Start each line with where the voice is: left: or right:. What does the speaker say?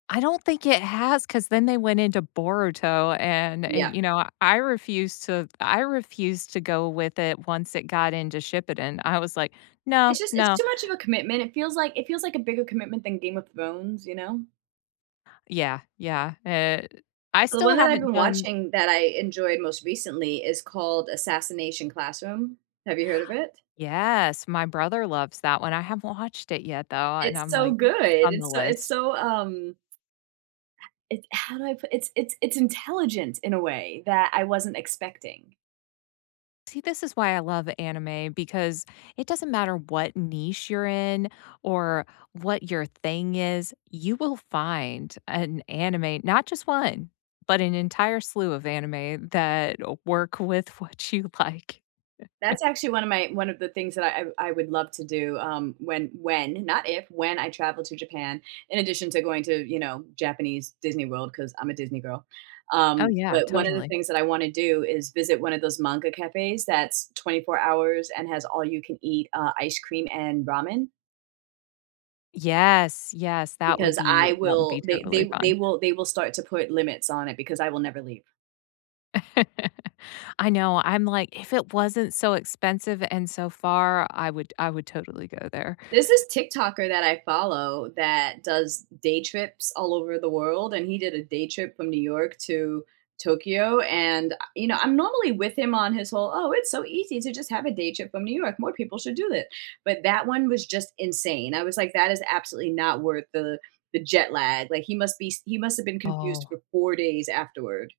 left: I don't think it has, 'cause then they went into Boruto, and, eh,
right: Yeah.
left: you know, I refused to I refused to go with it once it got into Shippuden, I was like, "No,
right: It's just it's
left: no."
right: too much of a commitment, it feels like it feels like a bigger commitment than Game of Thrones, you know?
left: Yeah, yeah, eh, I
right: The
left: still
right: one that I've
left: haven't
right: been
left: done
right: watching that I enjoyed, most recently, is called Assassination Classroom, have you heard of it?
left: Yes, my brother loves that one, I haven't watched it yet, though, and
right: It's
left: I'm
right: so
left: like, m
right: good,
left: it's on
right: it's
left: the
right: so it's
left: list.
right: so, um it's how do I put it's it's it's intelligent in a way that I wasn't expecting.
left: See, this is why I love anime because it doesn't matter what niche you're in or what your thing is, you will find an anime not just 1, but an entire slew of anime that work with what you like.
right: That's actually one of my one of the things that I I would love to do, um, when when not if, when I travel to Japan, in addition to going to, you know, Japanese Disney World, 'cause I'm a Disney girl,
left: Oh,
right: um,
left: yeah,
right: but 1 of the
left: totally.
right: things that I wanna do is visit one of those manga cafes that's 24 hours and has all you can eat, uh, ice cream and ramen.
left: Yes, yes, that would
right: Because I
left: be that would
right: will
left: be
right: they they
left: totally
right: w they
left: fun.
right: will they will start to put limits on it because I will never leave.
left: I know, I'm like, "If it wasn't so expensive and so far, I would I would totally go there."
right: There's this TikToker that I follow that does day trips all over the world, and he did a day trip from New York to Tokyo, and, a you know, I'm normally with him on his whole, "oh, it's so easy to just have a day trip from New York, more people should do it," but, that 1 was just insane, I was like, "That is absolutely not worth the the jet lag," like he must be s he must have been confused
left: Oh.
right: for 4 days, afterward.